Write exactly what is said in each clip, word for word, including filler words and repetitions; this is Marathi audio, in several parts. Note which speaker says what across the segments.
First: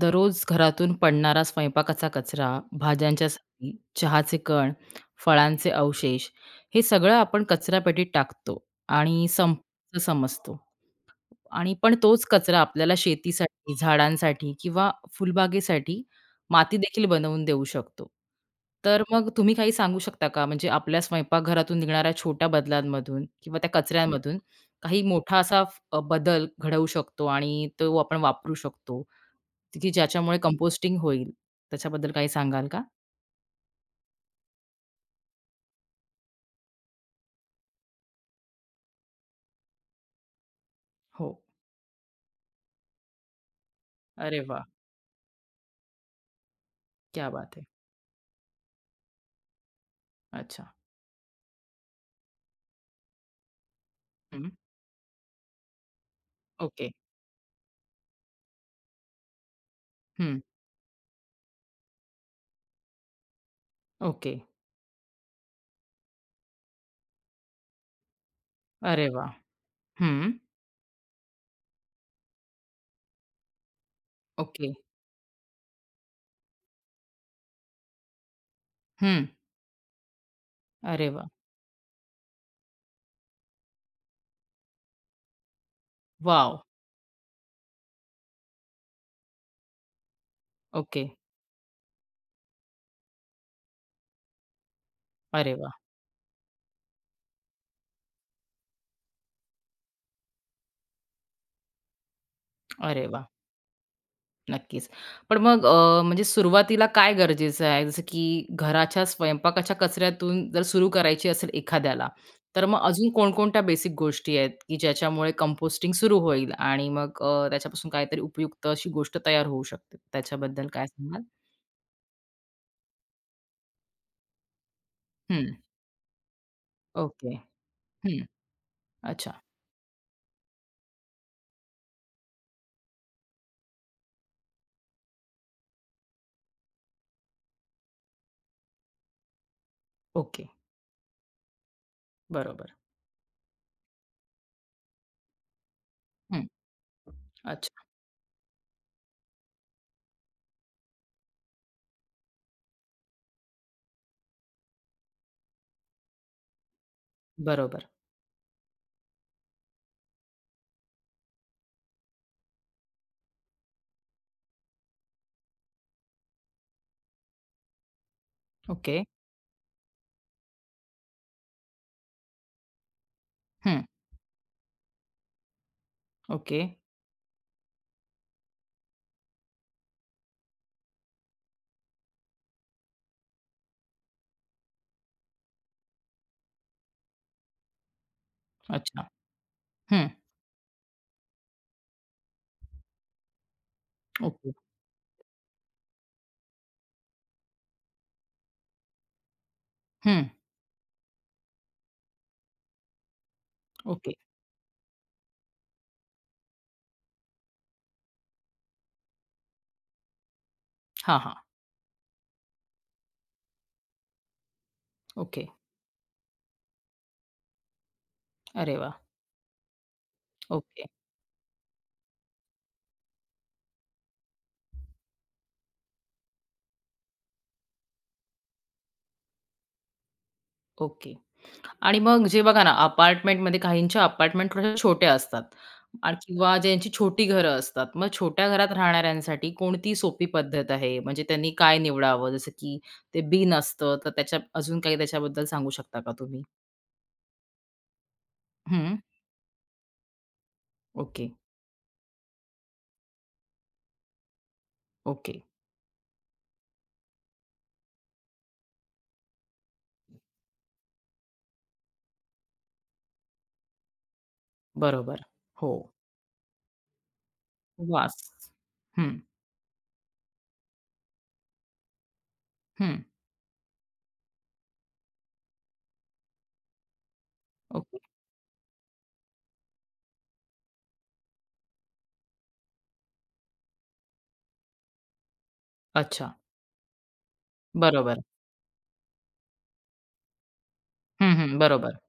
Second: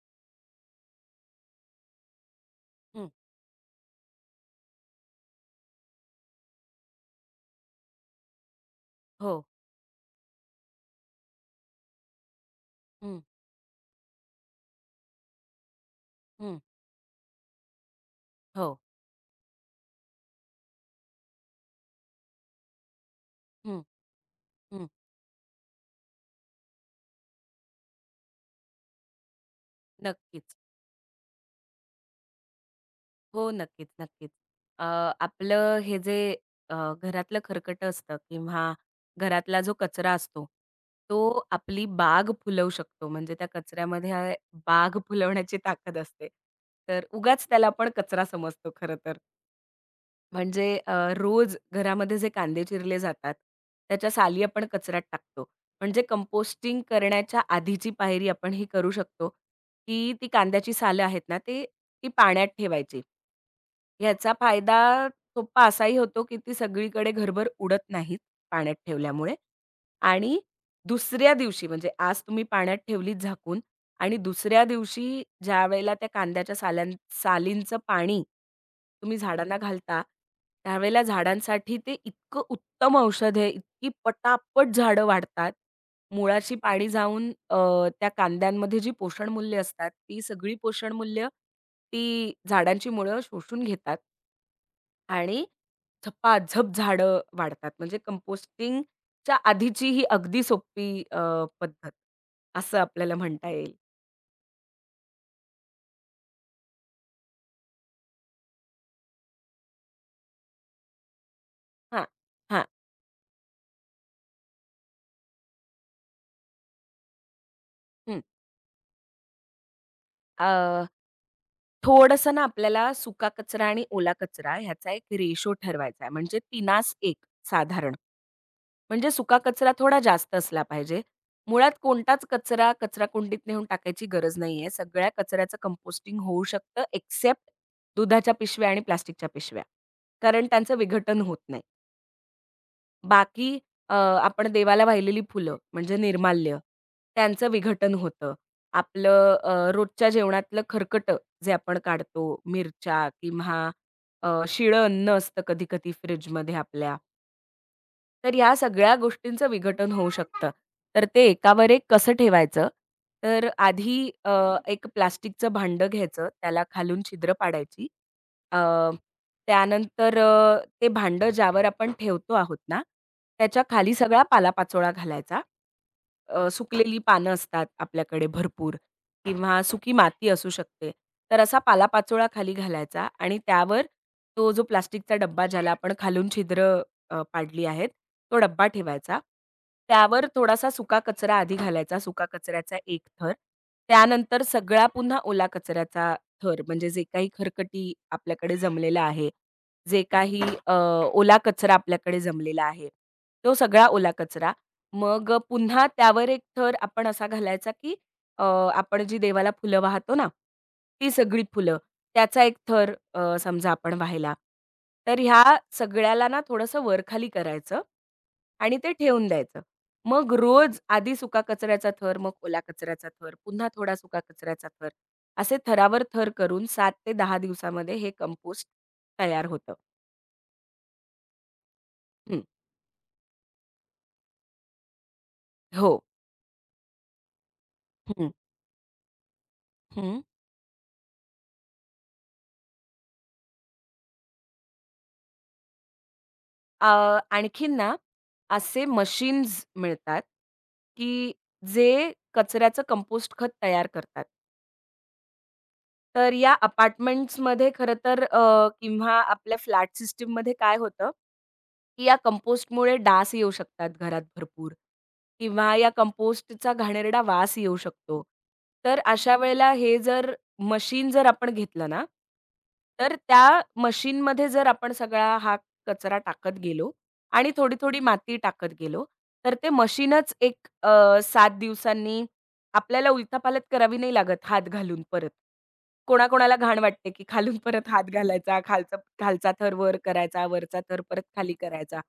Speaker 1: दररोज घरातून पडणारा स्वयंपाकाचा कचरा,
Speaker 2: हं,
Speaker 1: भाज्यांच्या साली, चहाचे कण, फळांचे अवशेष हे सगळं आपण कचरापेटीत टाकतो आणि
Speaker 2: हो.
Speaker 1: संपचं समजतो. आणि पण तोच कचरा आपल्याला
Speaker 2: हं,
Speaker 1: शेतीसाठी, झाडांसाठी किंवा फुलबागेसाठी
Speaker 2: हं.
Speaker 1: माती देखील बनवून देऊ शकतो.
Speaker 2: हो.
Speaker 1: तर मग तुम्ही काही सांगू शकता का? म्हणजे आपल्या स्वयंपाकघरातून निघणाऱ्या छोट्या बदलांमधून किंवा त्या
Speaker 2: हं,
Speaker 1: कचऱ्यांमधून
Speaker 2: हं.
Speaker 1: काही मोठा असा फ- अ, बदल घडवू शकतो आणि तो आपण वापरू शकतो, की ज्याच्यामुळे
Speaker 2: नक्कीच.
Speaker 1: कंपोस्टिंग होईल. त्याच्याबद्दल काही सांगाल का?
Speaker 2: हो, नक्कीच, नक्कीच. अ, आपलं हे जे अ, घरातलं खरकटं असतं किंवा घरातला जो कचरा असतो, तो
Speaker 1: हो.
Speaker 2: आपली बाग फुलवू शकतो. म्हणजे त्या कचऱ्यामध्ये आ-
Speaker 1: अरे वाह!
Speaker 2: बाग फुलवण्याची ताकद असते. तर
Speaker 1: क्या
Speaker 2: उगाच
Speaker 1: बात है!
Speaker 2: त्याला आपण कचरा समजतो खरं तर.
Speaker 1: अच्छा.
Speaker 2: म्हणजे अ, रोज घरामध्ये जे कांदे चिरले जातात, त्याच्या साली
Speaker 1: हं.
Speaker 2: आपण कचऱ्यात टाकतो. म्हणजे कंपोस्टिंग
Speaker 1: ओके.
Speaker 2: करण्याच्या आधीची पायरी आपण ही करू शकतो, की ती
Speaker 1: हं.
Speaker 2: कांद्याची सालं आहेत ना, ते ती पाण्यात ठेवायची. ह्याचा
Speaker 1: ओके.
Speaker 2: फायदा सोप्पा असाही होतो, की ती सगळीकडे घरभर उडत नाहीत पाण्यात
Speaker 1: अरे
Speaker 2: ठेवल्यामुळे
Speaker 1: वाह! हं.
Speaker 2: आणि दुसऱ्या दिवशी म्हणजे आज तुम्ही पाण्यात ठेवलीत झाकून, आणि दुसऱ्या
Speaker 1: ओके.
Speaker 2: दिवशी ज्यावेळेला त्या कांद्याच्या साल्यां सालींचं पाणी तुम्ही
Speaker 1: हं.
Speaker 2: झाडांना घालता, त्यावेळेला
Speaker 1: अरे वाह!
Speaker 2: झाडांसाठी ते इतकं उत्तम औषध आहे, इतकी पटापट झाडं वाढतात. मुळाशी
Speaker 1: वॉव!
Speaker 2: पाणी जाऊन अ, त्या कांद्यांमध्ये जी पोषण मूल्य असतात, ती सगळी पोषण
Speaker 1: ओके.
Speaker 2: मूल्य ती झाडांची मुळं शोषून घेतात. आणि
Speaker 1: अरे वाह!
Speaker 2: झपाझप झाडं वाढतात. म्हणजे कंपोस्टिंगच्या आधीची ही अगदी सोपी अ, पद्धत असं
Speaker 1: अरे
Speaker 2: आपल्याला
Speaker 1: वाह!
Speaker 2: म्हणता येईल.
Speaker 1: नक्कीच. पण मग अ, म्हणजे सुरुवातीला काय गरजेचं आहे? जसं की घराच्या स्वयंपाकाच्या कचऱ्यातून जर सुरू करायची असेल
Speaker 2: हां,
Speaker 1: एखाद्याला, तर
Speaker 2: हां.
Speaker 1: मग अजून कोणकोणत्या बेसिक गोष्टी आहेत, की ज्याच्यामुळे कंपोस्टिंग सुरू होईल आणि मग अ, त्याच्यापासून काहीतरी
Speaker 2: हं.
Speaker 1: उपयुक्त अशी गोष्ट तयार होऊ शकते? त्याच्याबद्दल
Speaker 2: अ,
Speaker 1: काय सांगाल?
Speaker 2: थोडंसं ना आपल्याला सुका कचरा आणि ओला कचरा ह्याचा एक
Speaker 1: हं.
Speaker 2: रेशो ठरवायचा आहे. म्हणजे तिनास एक
Speaker 1: ओके.
Speaker 2: साधारण.
Speaker 1: हं.
Speaker 2: म्हणजे सुका
Speaker 1: अच्छा.
Speaker 2: कचरा थोडा जास्त असला पाहिजे. मुळात कोणताच कचरा कचराकुंडीत नेऊन टाकायची गरज नाहीये. सगळ्या कचऱ्याचं कंपोस्टिंग होऊ शकतं एक्सेप्ट दुधाच्या पिशव्या आणि प्लास्टिकच्या पिशव्या.
Speaker 1: ओके.
Speaker 2: कारण त्यांचं विघटन होत नाही.
Speaker 1: बरोबर.
Speaker 2: बाकी अ, आपण देवाला वाहिलेली फुलं म्हणजे
Speaker 1: हं.
Speaker 2: निर्माल्य, त्यांचं
Speaker 1: अच्छा.
Speaker 2: विघटन होतं. आपलं अ, रोजच्या जेवणातलं खरकटं जे आपण काढतो, मिरच्या किंवा अ, शिळं अन्न असतं कधी-कधी फ्रिजमध्ये आपल्या,
Speaker 1: बरोबर.
Speaker 2: तर ह्या सगळ्या गोष्टींचं विघटन होऊ शकतं. तर ते एकावर एक कसं ठेवायचं? तर आधी अ, एक प्लास्टिकचं भांडं घ्यायचं, त्याला खालून छिद्र पाडायची. अ,
Speaker 1: ओके.
Speaker 2: त्यानंतर अ, ते भांडं ज्यावर आपण ठेवतो आहोत ना, त्याच्या
Speaker 1: हं.
Speaker 2: खाली सगळा पालापाचोळा घालायचा. अ,
Speaker 1: ओके.
Speaker 2: सुकलेली पानं असतात आपल्याकडे भरपूर किंवा सुकी माती असू शकते. तर असा पालापाचोळा खाली घालायचा आणि त्यावर तो जो प्लास्टिकचा डब्बा ज्याला आपण खालून छिद्र अ, पाडली आहेत, तो डब्बा
Speaker 1: अच्छा.
Speaker 2: ठेवायचा.
Speaker 1: हं.
Speaker 2: त्यावर थोडासा सुका कचरा आधी घालायचा, सुका कचऱ्याचा एक थर. त्यानंतर
Speaker 1: ओके.
Speaker 2: सगळा पुन्हा ओला कचऱ्याचा थर म्हणजे जे काही खरकटी आपल्याकडे जमलेला आहे, जे
Speaker 1: हं.
Speaker 2: काही अ, ओला कचरा आपल्याकडे जमलेला आहे, तो सगळा ओला
Speaker 1: ओके.
Speaker 2: कचरा. मग अ, पुन्हा त्यावर एक थर आपण असा घालायचा, की अ, आपण जी देवाला फुलं वाहतो ना, ती
Speaker 1: हां, हां.
Speaker 2: सगळी फुलं. त्याचा एक थर अ, समजा आपण वाहिला. तर
Speaker 1: ओके.
Speaker 2: ह्या सगळ्याला ना थोडंसं वरखाली करायचं
Speaker 1: अरे
Speaker 2: आणि
Speaker 1: वा,
Speaker 2: ते ठेवून द्यायचं. मग रोज
Speaker 1: ओके,
Speaker 2: आधी सुका कचऱ्याचा थर, मग ओला कचऱ्याचा थर, पुन्हा थोडा सुका कचऱ्याचा थर, असे थरावर थर करून सात ते दहा दिवसामध्ये हे कंपोस्ट तयार होतं.
Speaker 1: ओके. आणि मग जे
Speaker 2: हं.
Speaker 1: बघा ना, अपार्टमेंटमध्ये काहींच्या अपार्टमेंट थोड्याशा छोट्या असतात
Speaker 2: हो.
Speaker 1: आणि किंवा ज्यांची छोटी घरं असतात. मग
Speaker 2: हं,
Speaker 1: छोट्या घरात राहणाऱ्यांसाठी कोणती
Speaker 2: हं.
Speaker 1: सोपी पद्धत आहे? म्हणजे त्यांनी काय निवडावं? जसं की ते बिन असतं, तर त्याच्या अजून काही त्याच्याबद्दल सांगू शकता का तुम्ही?
Speaker 2: अ, आणखीन ना, असे
Speaker 1: हं.
Speaker 2: मशीन्स मिळतात,
Speaker 1: ओके,
Speaker 2: की जे कचऱ्याचं कंपोस्ट खत तयार करतात.
Speaker 1: ओके.
Speaker 2: तर या अपार्टमेंट्समध्ये खरं तर अ, किंवा आपल्या फ्लॅट सिस्टीममध्ये काय होतं, की या कंपोस्टमुळे डास येऊ शकतात घरात भरपूर
Speaker 1: बरोबर. हो.
Speaker 2: किंवा या कंपोस्टचा घाणेरडा वास येऊ
Speaker 1: वास.
Speaker 2: शकतो. तर
Speaker 1: हं,
Speaker 2: अशा वेळेला हे जर मशीन जर आपण घेतलं ना,
Speaker 1: हं.
Speaker 2: तर त्या मशीनमध्ये जर आपण सगळा हा कचरा टाकत गेलो आणि
Speaker 1: ओके.
Speaker 2: थोडी-थोडी माती टाकत गेलो, तर ते मशीनच एक अ, सात दिवसांनी आपल्याला उलथापालथ करावी नाही लागत हात घालून परत.
Speaker 1: अच्छा.
Speaker 2: कोणाकोणाला घाण वाटते, की खालून परत हात
Speaker 1: बरोबर.
Speaker 2: घालायचा, खालचा खालचा थर वर करायचा, वरचा थर परत
Speaker 1: हं,
Speaker 2: खाली
Speaker 1: हं. बरोबर.
Speaker 2: करायचा.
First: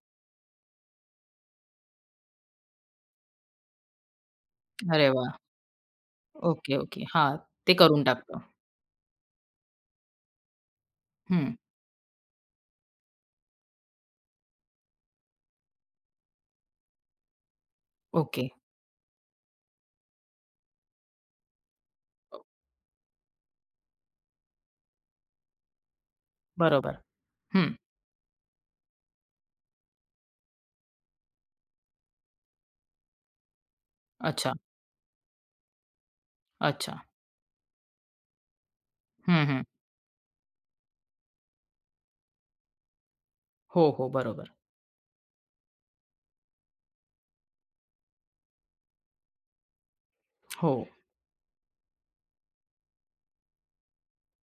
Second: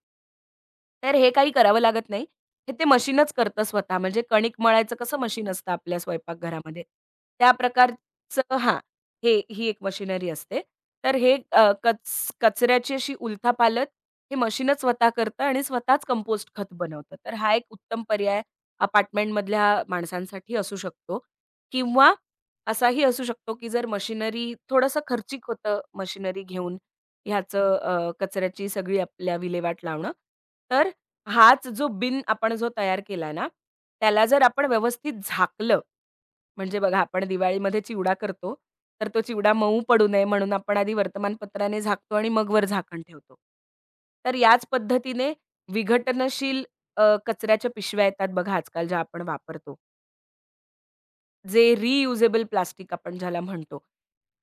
Speaker 2: तर हे काही करावं लागत नाही. हे ते मशीनच करतं स्वतः. म्हणजे कणिक मळायचं
Speaker 1: अरे
Speaker 2: कसं
Speaker 1: वाह!
Speaker 2: मशीन असतं आपल्या
Speaker 1: ओके,
Speaker 2: स्वयंपाकघरामध्ये,
Speaker 1: ओके. हां,
Speaker 2: त्या
Speaker 1: ते करून टाकतं.
Speaker 2: प्रकारचं हां, हे ही एक मशिनरी असते. तर हे
Speaker 1: हं.
Speaker 2: अ, कच कचऱ्याची अशी उलथापालथ हे मशीनच स्वतः करतं आणि स्वतःच कंपोस्ट खत बनवतं. तर हा एक उत्तम पर्याय
Speaker 1: ओके.
Speaker 2: अपार्टमेंटमधल्या माणसांसाठी असू शकतो किंवा असाही असू शकतो, की जर मशिनरी थोडंसं खर्चिक होतं मशिनरी घेऊन
Speaker 1: बरोबर. हं.
Speaker 2: ह्याचं अ, कचऱ्याची सगळी आपल्या विल्हेवाट लावणं. तर हाच जो बिन आपण जो तयार केला ना, त्याला जर
Speaker 1: अच्छा,
Speaker 2: आपण व्यवस्थित झाकलं म्हणजे
Speaker 1: अच्छा.
Speaker 2: बघा आपण दिवाळीमध्ये चिवडा करतो, तर तो
Speaker 1: हं,
Speaker 2: चिवडा
Speaker 1: हं.
Speaker 2: मऊ पडू नये म्हणून आपण आधी वर्तमानपत्राने झाकतो आणि मग वर झाकण ठेवतो.
Speaker 1: हो, हो.
Speaker 2: तर
Speaker 1: बरोबर.
Speaker 2: याच पद्धतीने विघटनशील अ, कचऱ्याच्या पिशव्या येतात बघा आजकाल ज्या आपण वापरतो.
Speaker 1: हो.
Speaker 2: जे रियुजेबल प्लास्टिक आपण ज्याला म्हणतो.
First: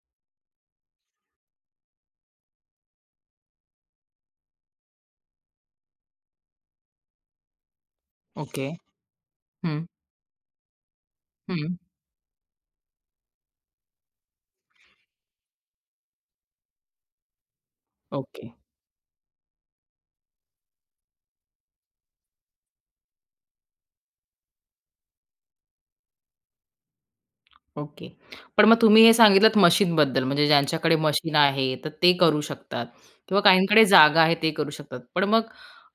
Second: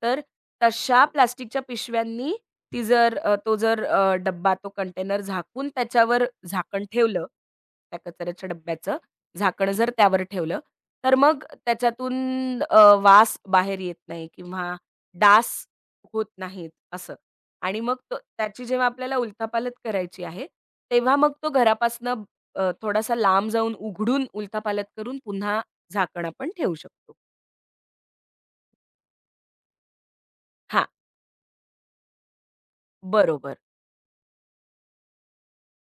Speaker 2: तर तशा प्लास्टिकच्या पिशव्यांनी ती जर अ, तो जर अ, डब्बा, तो कंटेनर झाकून त्याच्यावर झाकण ठेवलं, त्या कचऱ्याच्या
Speaker 1: ओके.
Speaker 2: डब्याचं झाकण
Speaker 1: हं,
Speaker 2: जर त्यावर ठेवलं, तर मग
Speaker 1: हं.
Speaker 2: त्याच्यातून अ, वास बाहेर येत नाही किंवा डास होत नाहीत असं. आणि मग तो
Speaker 1: ओके,
Speaker 2: त्याची जेव्हा आपल्याला उलथापालथ करायची आहे, तेव्हा मग तो घरापासनं अ, थोडासा लांब जाऊन उघडून उलथापालथ करून पुन्हा झाकण आपण ठेवू शकतो.
Speaker 1: ओके. पण मग तुम्ही हे सांगितलत मशीनबद्दल म्हणजे
Speaker 2: हां,
Speaker 1: ज्यांच्याकडे मशीन आहे, तर ते करू शकतात किंवा
Speaker 2: बरोबर.
Speaker 1: काहींकडे जागा आहे ते करू शकतात. पण मग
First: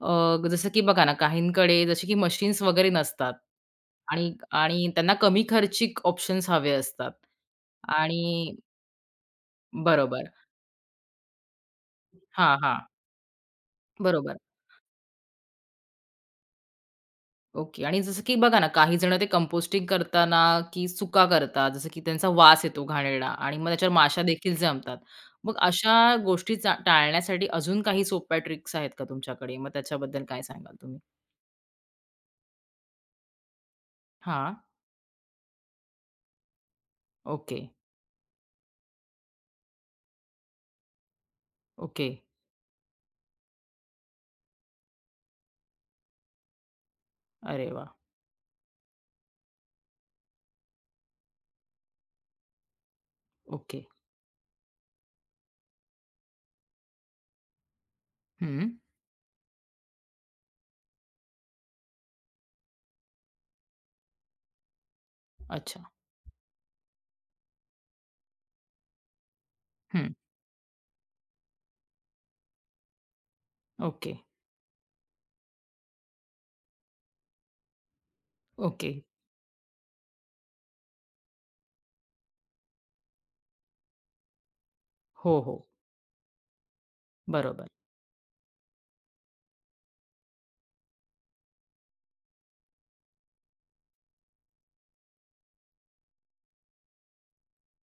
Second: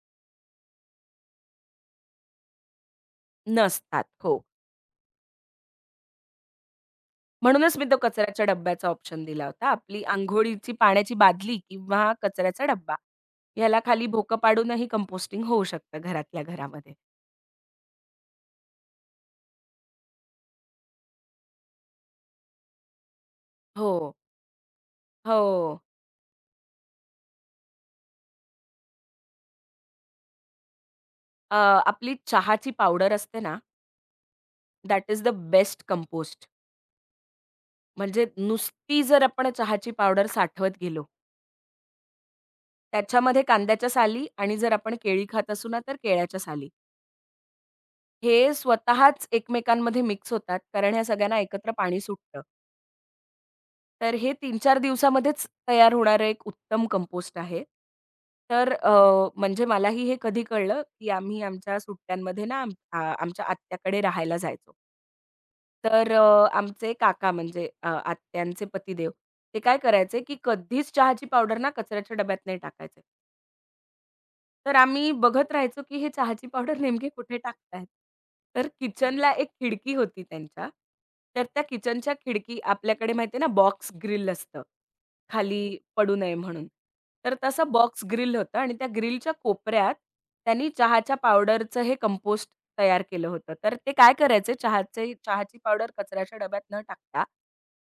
Speaker 1: अ, जसं की बघा ना, काहींकडे जसे की मशीन्स वगैरे नसतात
Speaker 2: नसतात.
Speaker 1: आणि
Speaker 2: हो.
Speaker 1: आणि त्यांना कमी खर्चिक ऑप्शन्स हवे असतात
Speaker 2: म्हणूनच मी तो कचऱ्याच्या
Speaker 1: आणि
Speaker 2: डब्याचा ऑप्शन दिला होता. आपली
Speaker 1: बरोबर.
Speaker 2: अंघोळीची पाण्याची बादली किंवा
Speaker 1: हां,
Speaker 2: कचऱ्याचा
Speaker 1: हां.
Speaker 2: डब्बा ह्याला खाली भोकं
Speaker 1: बरोबर.
Speaker 2: पाडूनही कंपोस्टिंग होऊ शकतं घरातल्या घरामध्ये.
Speaker 1: ओके. आणि जसं की बघा ना, काही जण ते कंपोस्टिंग करताना की सुका करतात, जसं की त्यांचा वास येतो घाणेरडा आणि मग त्याच्यावर
Speaker 2: हो,
Speaker 1: माशा देखील जमतात. मग
Speaker 2: हो.
Speaker 1: अशा गोष्टी चा टाळण्यासाठी अजून काही सोप्या ट्रिक्स आहेत का तुमच्याकडे? मग त्याच्याबद्दल काय सांगाल तुम्ही?
Speaker 2: अ, आपली चहाची पावडर असते ना,
Speaker 1: हां.
Speaker 2: That is the best compost.
Speaker 1: Okay,
Speaker 2: म्हणजे नुसती जर आपण चहाची पावडर साठवत गेलो,
Speaker 1: ओके.
Speaker 2: त्याच्यामध्ये कांद्याच्या साली आणि जर आपण केळी खात असू ना, तर केळ्याच्या साली.
Speaker 1: अरे वाह!
Speaker 2: हे स्वतःच एकमेकांमध्ये मिक्स होतात, कारण ह्या सगळ्यांना एकत्र पाणी सुटतं.
Speaker 1: ओके.
Speaker 2: तर हे तीन चार दिवसामध्येच तयार होणारं एक उत्तम कंपोस्ट आहे.
Speaker 1: हं.
Speaker 2: तर अ, म्हणजे मलाही हे कधी कळलं, की आम्ही आमच्या सुट्ट्यांमध्ये ना आम आ आमच्या आत्याकडे राहायला जायचो.
Speaker 1: अच्छा.
Speaker 2: तर अ, आमचे काका म्हणजे अ, आत्यांचे पतिदेव, ते काय
Speaker 1: हं.
Speaker 2: करायचे, की कधीच चहाची पावडर ना कचऱ्याच्या डब्यात नाही टाकायचे.
Speaker 1: ओके,
Speaker 2: तर आम्ही बघत राहायचो, की हे चहाची पावडर नेमकी कुठे टाकतायत. तर
Speaker 1: ओके.
Speaker 2: किचनला एक खिडकी होती त्यांच्या. तर त्या किचनच्या खिडकी आपल्याकडे माहिती आहे ना बॉक्स ग्रिल असतं,
Speaker 1: हो, हो.
Speaker 2: खाली पडू नये म्हणून. तर
Speaker 1: बरोबर.
Speaker 2: तसं बॉक्स ग्रिल होतं आणि त्या ग्रिलच्या कोपऱ्यात त्यांनी चहाच्या पावडरचं हे कंपोस्ट तयार केलं होतं. तर ते काय करायचे चहाचे चहाची पावडर कचऱ्याच्या डब्यात न टाकता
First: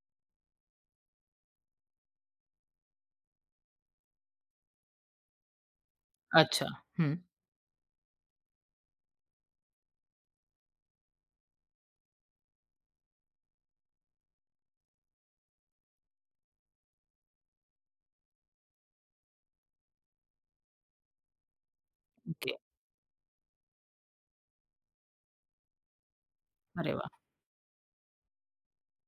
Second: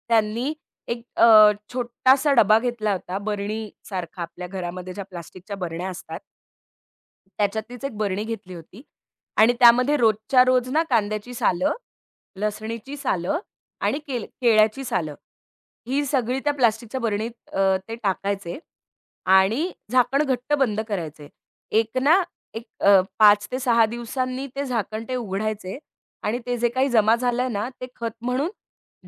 Speaker 2: त्यांनी एक अ, छोटासा डबा घेतला होता बरणीसारखा आपल्या घरामध्ये ज्या प्लास्टिकच्या बरण्या असतात.
Speaker 1: अच्छा. हं.
Speaker 2: त्याच्यातलीच एक बरणी घेतली होती आणि त्यामध्ये रोजच्या रोज ना कांद्याची सालं, लसणीची सालं आणि केल केळ्याची सालं ही सगळी त्या प्लास्टिकच्या बरणीत अ, ते टाकायचे आणि झाकण घट्ट बंद करायचे. एक ना
Speaker 1: ओके.
Speaker 2: एक अ, पाच ते सहा दिवसांनी ते झाकण ते उघडायचे आणि ते जे काही
Speaker 1: अरे वाह!
Speaker 2: जमा झालंय ना, ते खत म्हणून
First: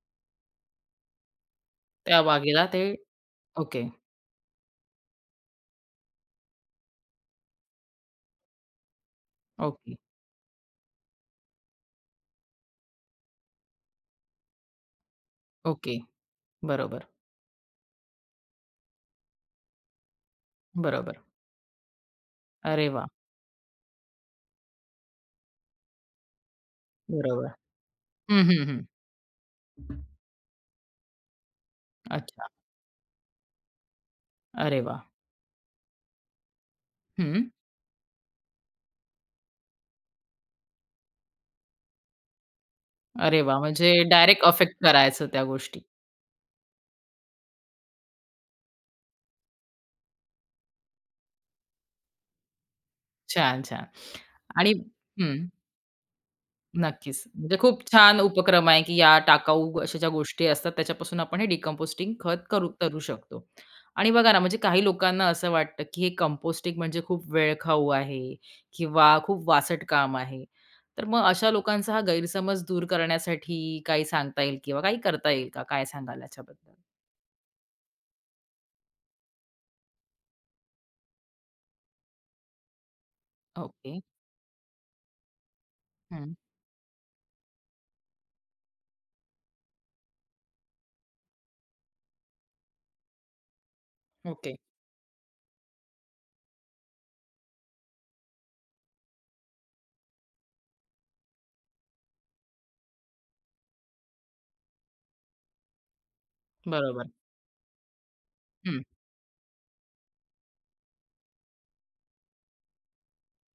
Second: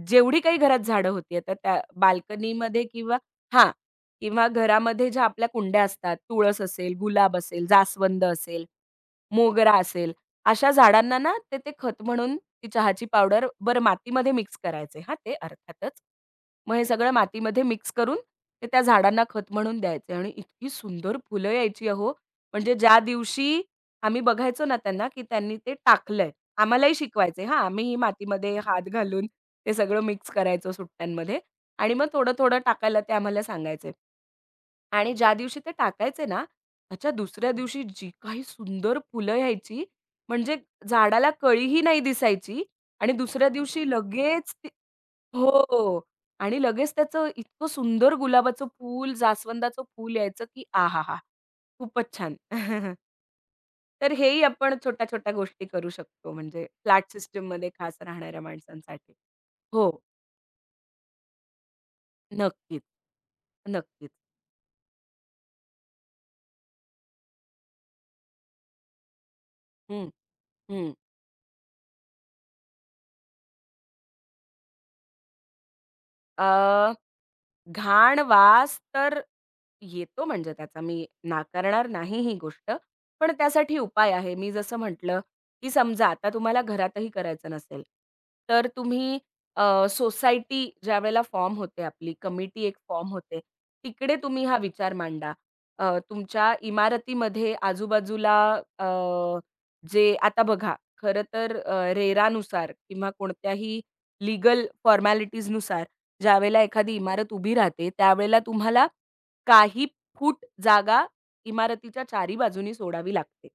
Speaker 2: जेवढी काही घरात झाडं होती आता त्या
Speaker 1: त्या बागेला ते
Speaker 2: बाल्कनीमध्ये किंवा हां,
Speaker 1: ओके,
Speaker 2: किंवा घरामध्ये ज्या आपल्या कुंड्या असतात, तुळस असेल, गुलाब असेल, जास्वंद असेल, मोगरा
Speaker 1: ओके,
Speaker 2: असेल, अशा झाडांना ना ते ते खत म्हणून ती चहाची पावडर बरं मातीमध्ये मिक्स करायचे हां, ते अर्थातच.
Speaker 1: ओके.
Speaker 2: मग हे
Speaker 1: बरोबर,
Speaker 2: सगळं मातीमध्ये मिक्स करून ते त्या झाडांना खत म्हणून द्यायचे आणि इतकी सुंदर
Speaker 1: बरोबर.
Speaker 2: फुलं यायची अहो. म्हणजे
Speaker 1: अरे
Speaker 2: ज्या
Speaker 1: वाह!
Speaker 2: दिवशी आम्ही बघायचो ना त्यांना, की त्यांनी ते टाकलंय. आम्हालाही शिकवायचे
Speaker 1: बरोबर.
Speaker 2: हां, आम्हीही
Speaker 1: हं,
Speaker 2: मातीमध्ये
Speaker 1: हं, हं.
Speaker 2: हात घालून ते सगळं मिक्स करायचो सुट्ट्यांमध्ये आणि मग
Speaker 1: अच्छा.
Speaker 2: थोडं-थोडं टाकायला ते आम्हाला सांगायचे.
Speaker 1: अरे वाह!
Speaker 2: आणि ज्या दिवशी ते टाकायचे ना, त्याच्या
Speaker 1: हं.
Speaker 2: दुसऱ्या दिवशी जी काही सुंदर फुलं यायची, म्हणजे झाडाला कळीही नाही दिसायची आणि
Speaker 1: अरे
Speaker 2: दुसऱ्या
Speaker 1: वाह!
Speaker 2: दिवशी
Speaker 1: म्हणजे डायरेक्ट
Speaker 2: लगेच ती
Speaker 1: अफेक्ट करायचं त्या गोष्टी.
Speaker 2: हो. आणि लगेच त्याचं इतकं सुंदर गुलाबाचं फूल, जास्वंदाचं फूल यायचं, की आहाहा! खूपच छान.
Speaker 1: छान, छान.
Speaker 2: तर हेही
Speaker 1: आणि
Speaker 2: आपण छोट्या-छोट्या
Speaker 1: हं.
Speaker 2: गोष्टी करू शकतो, म्हणजे फ्लॅट
Speaker 1: नक्कीच. म्हणजे
Speaker 2: सिस्टममध्ये
Speaker 1: खूप
Speaker 2: खास
Speaker 1: छान
Speaker 2: राहणाऱ्या
Speaker 1: उपक्रम आहे, की
Speaker 2: माणसांसाठी.
Speaker 1: या टाकाऊ
Speaker 2: हो,
Speaker 1: अशा ज्या गोष्टी असतात त्याच्यापासून आपण हे डिकंपोस्टिंग खत करू
Speaker 2: नक्कीच.
Speaker 1: करू शकतो. आणि
Speaker 2: नक्कीच.
Speaker 1: बघा ना, म्हणजे काही लोकांना असं वाटतं, की हे कंपोस्टिंग म्हणजे खूप वेळखाऊ आहे किंवा खूप वासट
Speaker 2: हं,
Speaker 1: काम आहे.
Speaker 2: हं.
Speaker 1: तर मग अशा लोकांचा हा गैरसमज दूर करण्यासाठी काही सांगता येईल किंवा काही करता येईल का? काय सांगाल याच्याबद्दल?
Speaker 2: अ, घाण वास तर येतो म्हणजे त्याचा मी नाकारणार नाही ही गोष्ट. पण त्यासाठी
Speaker 1: ओके.
Speaker 2: उपाय आहे. मी जसं म्हटलं, की समजा आता
Speaker 1: हं.
Speaker 2: तुम्हाला घरातही करायचं नसेल, तर तुम्ही अ, सोसायटी ज्यावेळेला फॉर्म होते आपली कमिटी एक फॉर्म होते. तिकडे तुम्ही
Speaker 1: ओके.
Speaker 2: हा विचार मांडा. अ, तुमच्या इमारतीमध्ये आजूबाजूला अ, जे आता बघा खरं तर अ, रेरानुसार किंवा कोणत्याही लीगल फॉर्मॅलिटीजनुसार ज्यावेळेला एखादी
Speaker 1: बरोबर.
Speaker 2: इमारत उभी राहते, त्यावेळेला
Speaker 1: हं.
Speaker 2: तुम्हाला काही फूट जागा इमारतीच्या चारी बाजूनी सोडावी लागते.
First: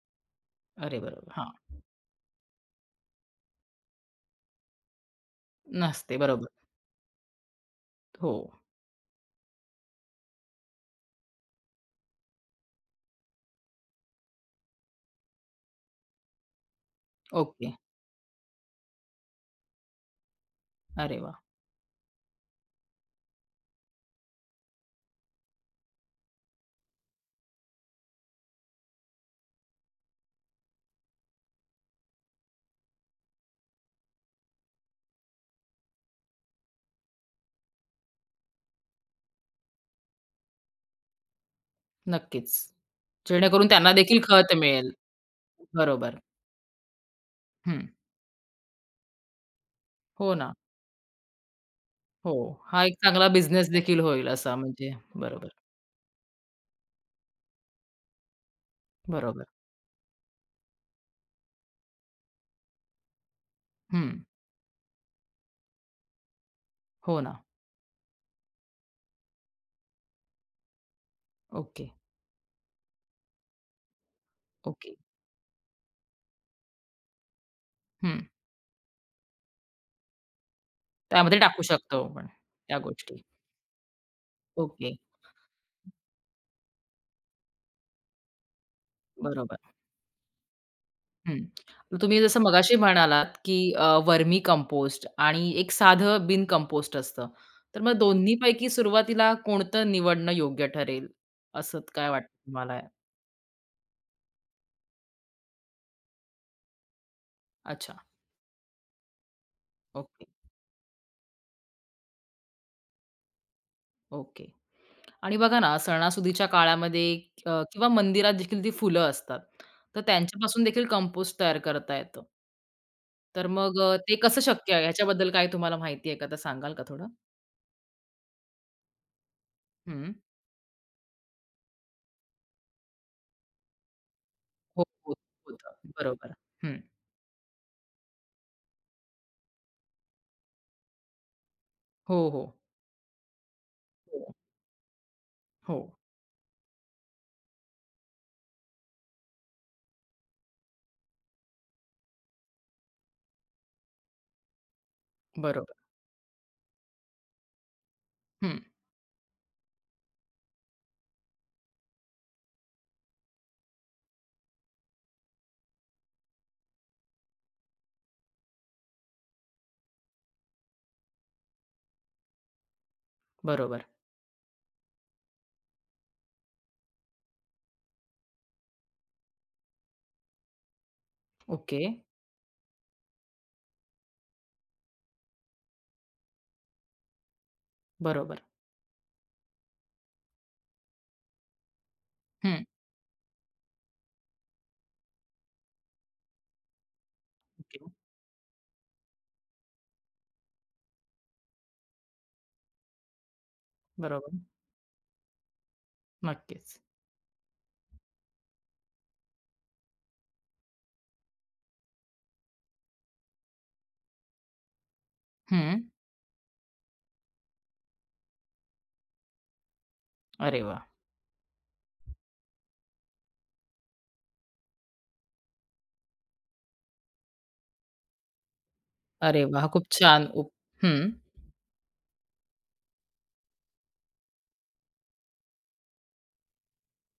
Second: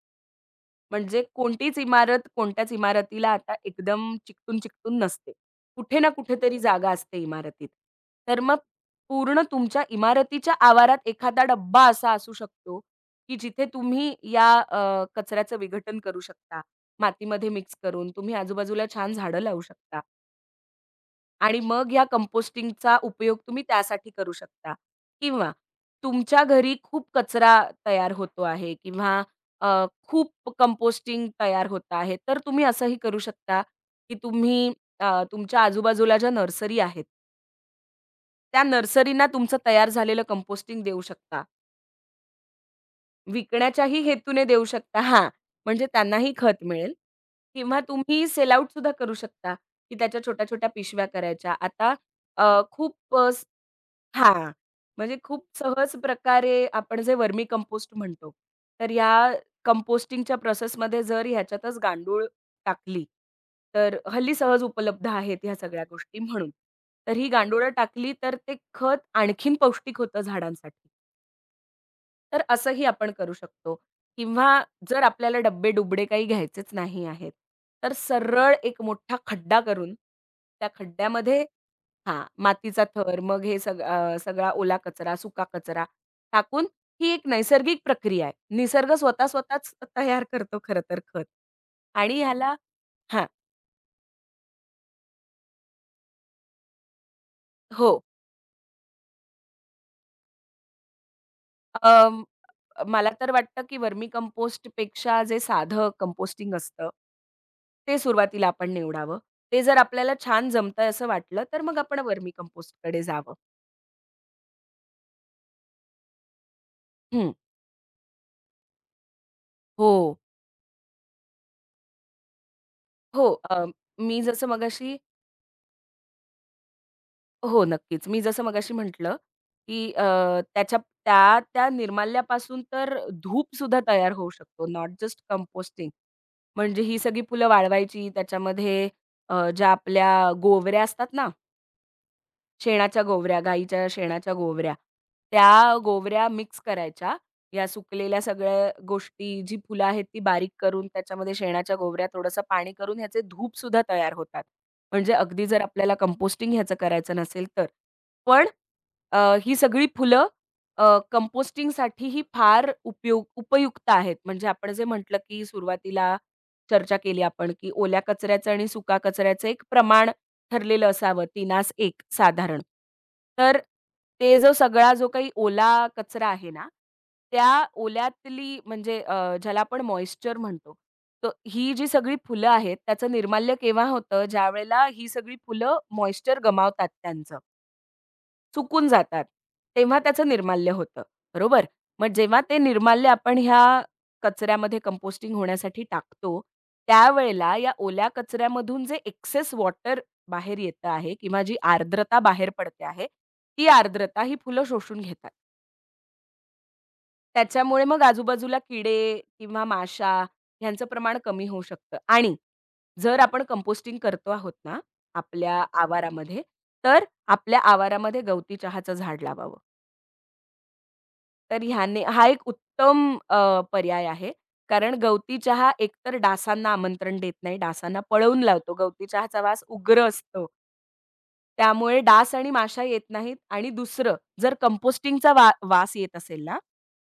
Speaker 1: अरे
Speaker 2: म्हणजे
Speaker 1: बरोबर. हां.
Speaker 2: कोणतीच इमारत कोणत्याच इमारतीला आता एकदम चिकटून-चिकटून नसते. कुठे ना
Speaker 1: नसते. बरोबर.
Speaker 2: कुठेतरी जागा असते इमारतीत.
Speaker 1: हो.
Speaker 2: तर मग पूर्ण तुमच्या इमारतीच्या आवारात एखादा डब्बा असा असू शकतो, की जिथे तुम्ही या अ, कचऱ्याचं विघटन करू शकता. मातीमध्ये
Speaker 1: ओके.
Speaker 2: मिक्स करून तुम्ही आजूबाजूला छान झाडं लावू शकता.
Speaker 1: अरे वाह!
Speaker 2: आणि मग ह्या कंपोस्टिंगचा उपयोग तुम्ही त्यासाठी करू शकता. किंवा तुमच्या घरी खूप कचरा तयार होतो आहे किंवा अ, खूप कंपोस्टिंग तयार होत आहे. तर तुम्ही असंही करू शकता, की तुम्ही अ, तुमच्या आजूबाजूला ज्या नर्सरी आहेत, त्या नर्सरींना तुमचं तयार झालेलं कंपोस्टिंग देऊ शकता.
Speaker 1: नक्कीच. जेणेकरून त्यांना
Speaker 2: विकण्याच्याही
Speaker 1: देखील
Speaker 2: हेतूने
Speaker 1: खत
Speaker 2: देऊ
Speaker 1: मिळेल.
Speaker 2: शकता हां, म्हणजे
Speaker 1: बरोबर.
Speaker 2: त्यांनाही खत मिळेल. किंवा
Speaker 1: हं.
Speaker 2: तुम्ही सेल आउट सुद्धा करू शकता, की त्याच्या
Speaker 1: हो ना.
Speaker 2: छोट्या-छोट्या पिशव्या करायच्या. आता
Speaker 1: हो.
Speaker 2: अ,
Speaker 1: हा एक
Speaker 2: खूप
Speaker 1: चांगला बिझनेस देखील होईल
Speaker 2: हां,
Speaker 1: असा म्हणजे
Speaker 2: म्हणजे खूप
Speaker 1: बरोबर,
Speaker 2: सहज प्रकारे आपण जे वर्मी कंपोस्ट म्हणतो, तर या
Speaker 1: बरोबर.
Speaker 2: कंपोस्टिंगच्या प्रोसेसमध्ये जर ह्याच्यातच गांडूळ टाकली, तर
Speaker 1: हं.
Speaker 2: हल्ली सहज उपलब्ध आहेत ह्या सगळ्या गोष्टी म्हणून. तर
Speaker 1: हो
Speaker 2: ही
Speaker 1: ना.
Speaker 2: गांडूळं टाकली तर ते खत आणखीन पौष्टिक होतं झाडांसाठी.
Speaker 1: ओके,
Speaker 2: तर असंही आपण करू शकतो किंवा
Speaker 1: ओके.
Speaker 2: जर आपल्याला डब्बे-डुबडे काही घ्यायचेच नाही आहेत, तर
Speaker 1: हं.
Speaker 2: सरळ एक मोठा खड्डा करून त्या
Speaker 1: त्यामध्ये
Speaker 2: खड्ड्यामध्ये
Speaker 1: टाकू शकतो
Speaker 2: हां,
Speaker 1: आपण त्या
Speaker 2: मातीचा थर,
Speaker 1: गोष्टी.
Speaker 2: मग हे सग अ, सगळा ओला
Speaker 1: ओके.
Speaker 2: कचरा, सुका कचरा टाकून ही एक नैसर्गिक प्रक्रिया आहे. निसर्ग स्वतः
Speaker 1: बरोबर.
Speaker 2: स्वतःच तयार करतो खरं तर खत
Speaker 1: हं. मग
Speaker 2: आणि
Speaker 1: तुम्ही जसं
Speaker 2: ह्याला
Speaker 1: मगाशी
Speaker 2: हां,
Speaker 1: म्हणालात, की वर्मी कंपोस्ट आणि एक साधं बिन कंपोस्ट असतं. तर मग
Speaker 2: हो.
Speaker 1: दोन्हीपैकी सुरुवातीला कोणतं निवडणं योग्य ठरेल, असं काय
Speaker 2: अं,
Speaker 1: वाटतं तुम्हाला?
Speaker 2: मला तर वाटतं, की वर्मी कंपोस्ट पेक्षा जे साधं कंपोस्टिंग असतं,
Speaker 1: अच्छा.
Speaker 2: ते सुरुवातीला आपण निवडावं. ते जर आपल्याला
Speaker 1: ओके,
Speaker 2: छान जमतंय असं वाटलं, तर मग आपण वर्मी कंपोस्टकडे जावं.
Speaker 1: ओके. आणि बघा ना, सणासुदीच्या काळामध्ये
Speaker 2: हं.
Speaker 1: अ, किंवा मंदिरात देखील ती फुलं असतात.
Speaker 2: हो,
Speaker 1: तर त्यांच्यापासून देखील कंपोस्ट तयार करता येतं.
Speaker 2: हो.
Speaker 1: तर
Speaker 2: अ,
Speaker 1: मग अ, ते
Speaker 2: मी
Speaker 1: कसं
Speaker 2: जसं
Speaker 1: शक्य आहे?
Speaker 2: मगाशी
Speaker 1: ह्याच्याबद्दल काय तुम्हाला माहिती आहे का? तर सांगाल का थोडं?
Speaker 2: हो, नक्कीच. मी जसं मगाशी म्हटलं, की अ,
Speaker 1: हं.
Speaker 2: त्याच्या त्या, त्या निर्माल्यापासून तर धूपसुद्धा तयार होऊ शकतो,
Speaker 1: हो,
Speaker 2: नॉट
Speaker 1: हो.
Speaker 2: Just composting.
Speaker 1: होतं. बरोबर. हं.
Speaker 2: म्हणजे ही सगळी फुलं वाळवायची, त्याच्यामध्ये अ, ज्या आपल्या गोवऱ्या असतात ना
Speaker 1: हो, हो.
Speaker 2: शेणाच्या गोवऱ्या, गाईच्या
Speaker 1: हो.
Speaker 2: शेणाच्या गोवऱ्या.
Speaker 1: हो,
Speaker 2: त्या गोवऱ्या मिक्स करायच्या. या सुकलेल्या सगळ्या गोष्टी, जी फुलं आहेत ती बारीक करून त्याच्यामध्ये शेणाच्या गोवऱ्या, थोडंसं पाणी करून ह्याचे धूपसुद्धा तयार होतात. म्हणजे अगदी जर
Speaker 1: बरोबर.
Speaker 2: आपल्याला कंपोस्टिंग ह्याचं करायचं नसेल तर. पण
Speaker 1: हं,
Speaker 2: अ, ही सगळी फुलं अ, कंपोस्टिंगसाठीही फार उपयोग उपयुक्त आहेत. म्हणजे आपण जे म्हटलं, की सुरुवातीला चर्चा केली आपण, की ओल्या कचऱ्याचं आणि सुका कचऱ्याचं एक प्रमाण ठरलेलं असावं तिनास एक साधारण. तर
Speaker 1: बरोबर.
Speaker 2: ते जो सगळा जो काही ओला कचरा आहे ना, त्या ओल्यातली म्हणजे अ, ज्याला आपण मॉइश्चर म्हणतो, तर ही
Speaker 1: ओके,
Speaker 2: जी सगळी फुलं आहेत त्याचं निर्माल्य केव्हा होतं, ज्यावेळेला ही सगळी फुलं मॉइश्चर गमावतात त्यांचं.
Speaker 1: बरोबर.
Speaker 2: चुकून जातात, तेव्हा त्याचं निर्माल्य होतं, बरोबर? मग जेव्हा ते
Speaker 1: हं,
Speaker 2: निर्माल्य आपण ह्या कचऱ्यामध्ये कंपोस्टिंग होण्यासाठी टाकतो, त्यावेळेला या
Speaker 1: ओके,
Speaker 2: ओल्या कचऱ्यामधून जे एक्सेस वॉटर बाहेर येतं आहे किंवा जी आर्द्रता बाहेर पडते आहे, ती आर्द्रता ही
Speaker 1: बरोबर.
Speaker 2: फुलं शोषून घेतात.
Speaker 1: नक्कीच.
Speaker 2: त्याच्यामुळे मग आजूबाजूला किडे किंवा माशा ह्यांचं प्रमाण कमी होऊ शकतं आणि जर आपण कंपोस्टिंग करतो आहोत ना आपल्या
Speaker 1: हं.
Speaker 2: आवारामध्ये, तर आपल्या आवारामध्ये गवती चहाचं झाड लावावं.
Speaker 1: अरे वा,
Speaker 2: तर ह्याने हा एक उत्तम अ, पर्याय आहे. कारण गवती चहा एकतर डासांना आमंत्रण देत नाही, डासांना पळवून लावतो. गवती चहाचा
Speaker 1: अरे
Speaker 2: वास
Speaker 1: वाह! खूप
Speaker 2: उग्र
Speaker 1: छान
Speaker 2: असतो.
Speaker 1: उप हं,
Speaker 2: त्यामुळे डास आणि माशा येत नाहीत आणि दुसरं जर कंपोस्टिंगचा वा वास येत असेल ना,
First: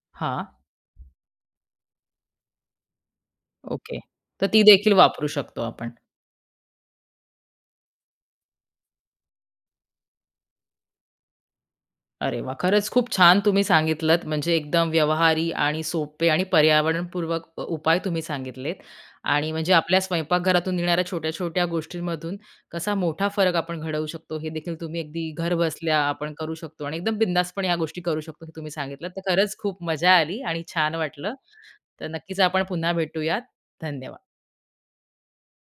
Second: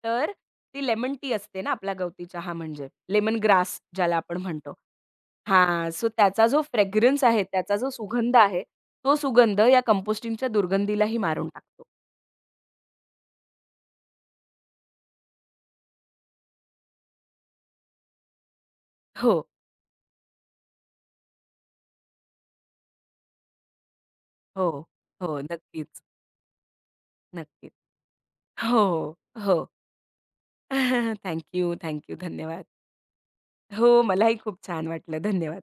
Speaker 2: तर
Speaker 1: हां,
Speaker 2: ती लेमन टी असते ना आपला गवती चहा म्हणजे लेमन ग्रास
Speaker 1: ओके.
Speaker 2: ज्याला आपण
Speaker 1: तर ती
Speaker 2: म्हणतो.
Speaker 1: देखील वापरू शकतो
Speaker 2: हां,
Speaker 1: आपण.
Speaker 2: सो त्याचा जो फ्रेग्रन्स आहे, त्याचा जो सुगंध आहे, तो सुगंध या कंपोस्टिंगच्या दुर्गंधीलाही मारून टाकतो.
Speaker 1: अरे वा, खरंच खूप छान तुम्ही सांगितलत. म्हणजे एकदम व्यवहारी आणि सोपे आणि पर्यावरणपूर्वक अ, उपाय तुम्ही सांगितलेत.
Speaker 2: हो,
Speaker 1: आणि म्हणजे आपल्या स्वयंपाकघरातून येणाऱ्या छोट्या-छोट्या गोष्टींमधून कसा मोठा फरक आपण घडवू शकतो, हे
Speaker 2: हो,
Speaker 1: देखील तुम्ही अगदी
Speaker 2: हो.
Speaker 1: घरबसल्या
Speaker 2: नक्कीच.
Speaker 1: आपण करू शकतो आणि एकदम बिंदासपणे
Speaker 2: नक्कीच.
Speaker 1: ह्या गोष्टी करू शकतो, हे तुम्ही
Speaker 2: हो,
Speaker 1: सांगितलं. तर खरंच
Speaker 2: हो.
Speaker 1: खूप मजा आली आणि छान वाटलं.
Speaker 2: थँक यू,
Speaker 1: तर
Speaker 2: थँक यू.
Speaker 1: नक्कीच आपण
Speaker 2: धन्यवाद.
Speaker 1: पुन्हा भेटूयात.
Speaker 2: हो,
Speaker 1: धन्यवाद.
Speaker 2: मलाही खूप छान वाटलं. धन्यवाद.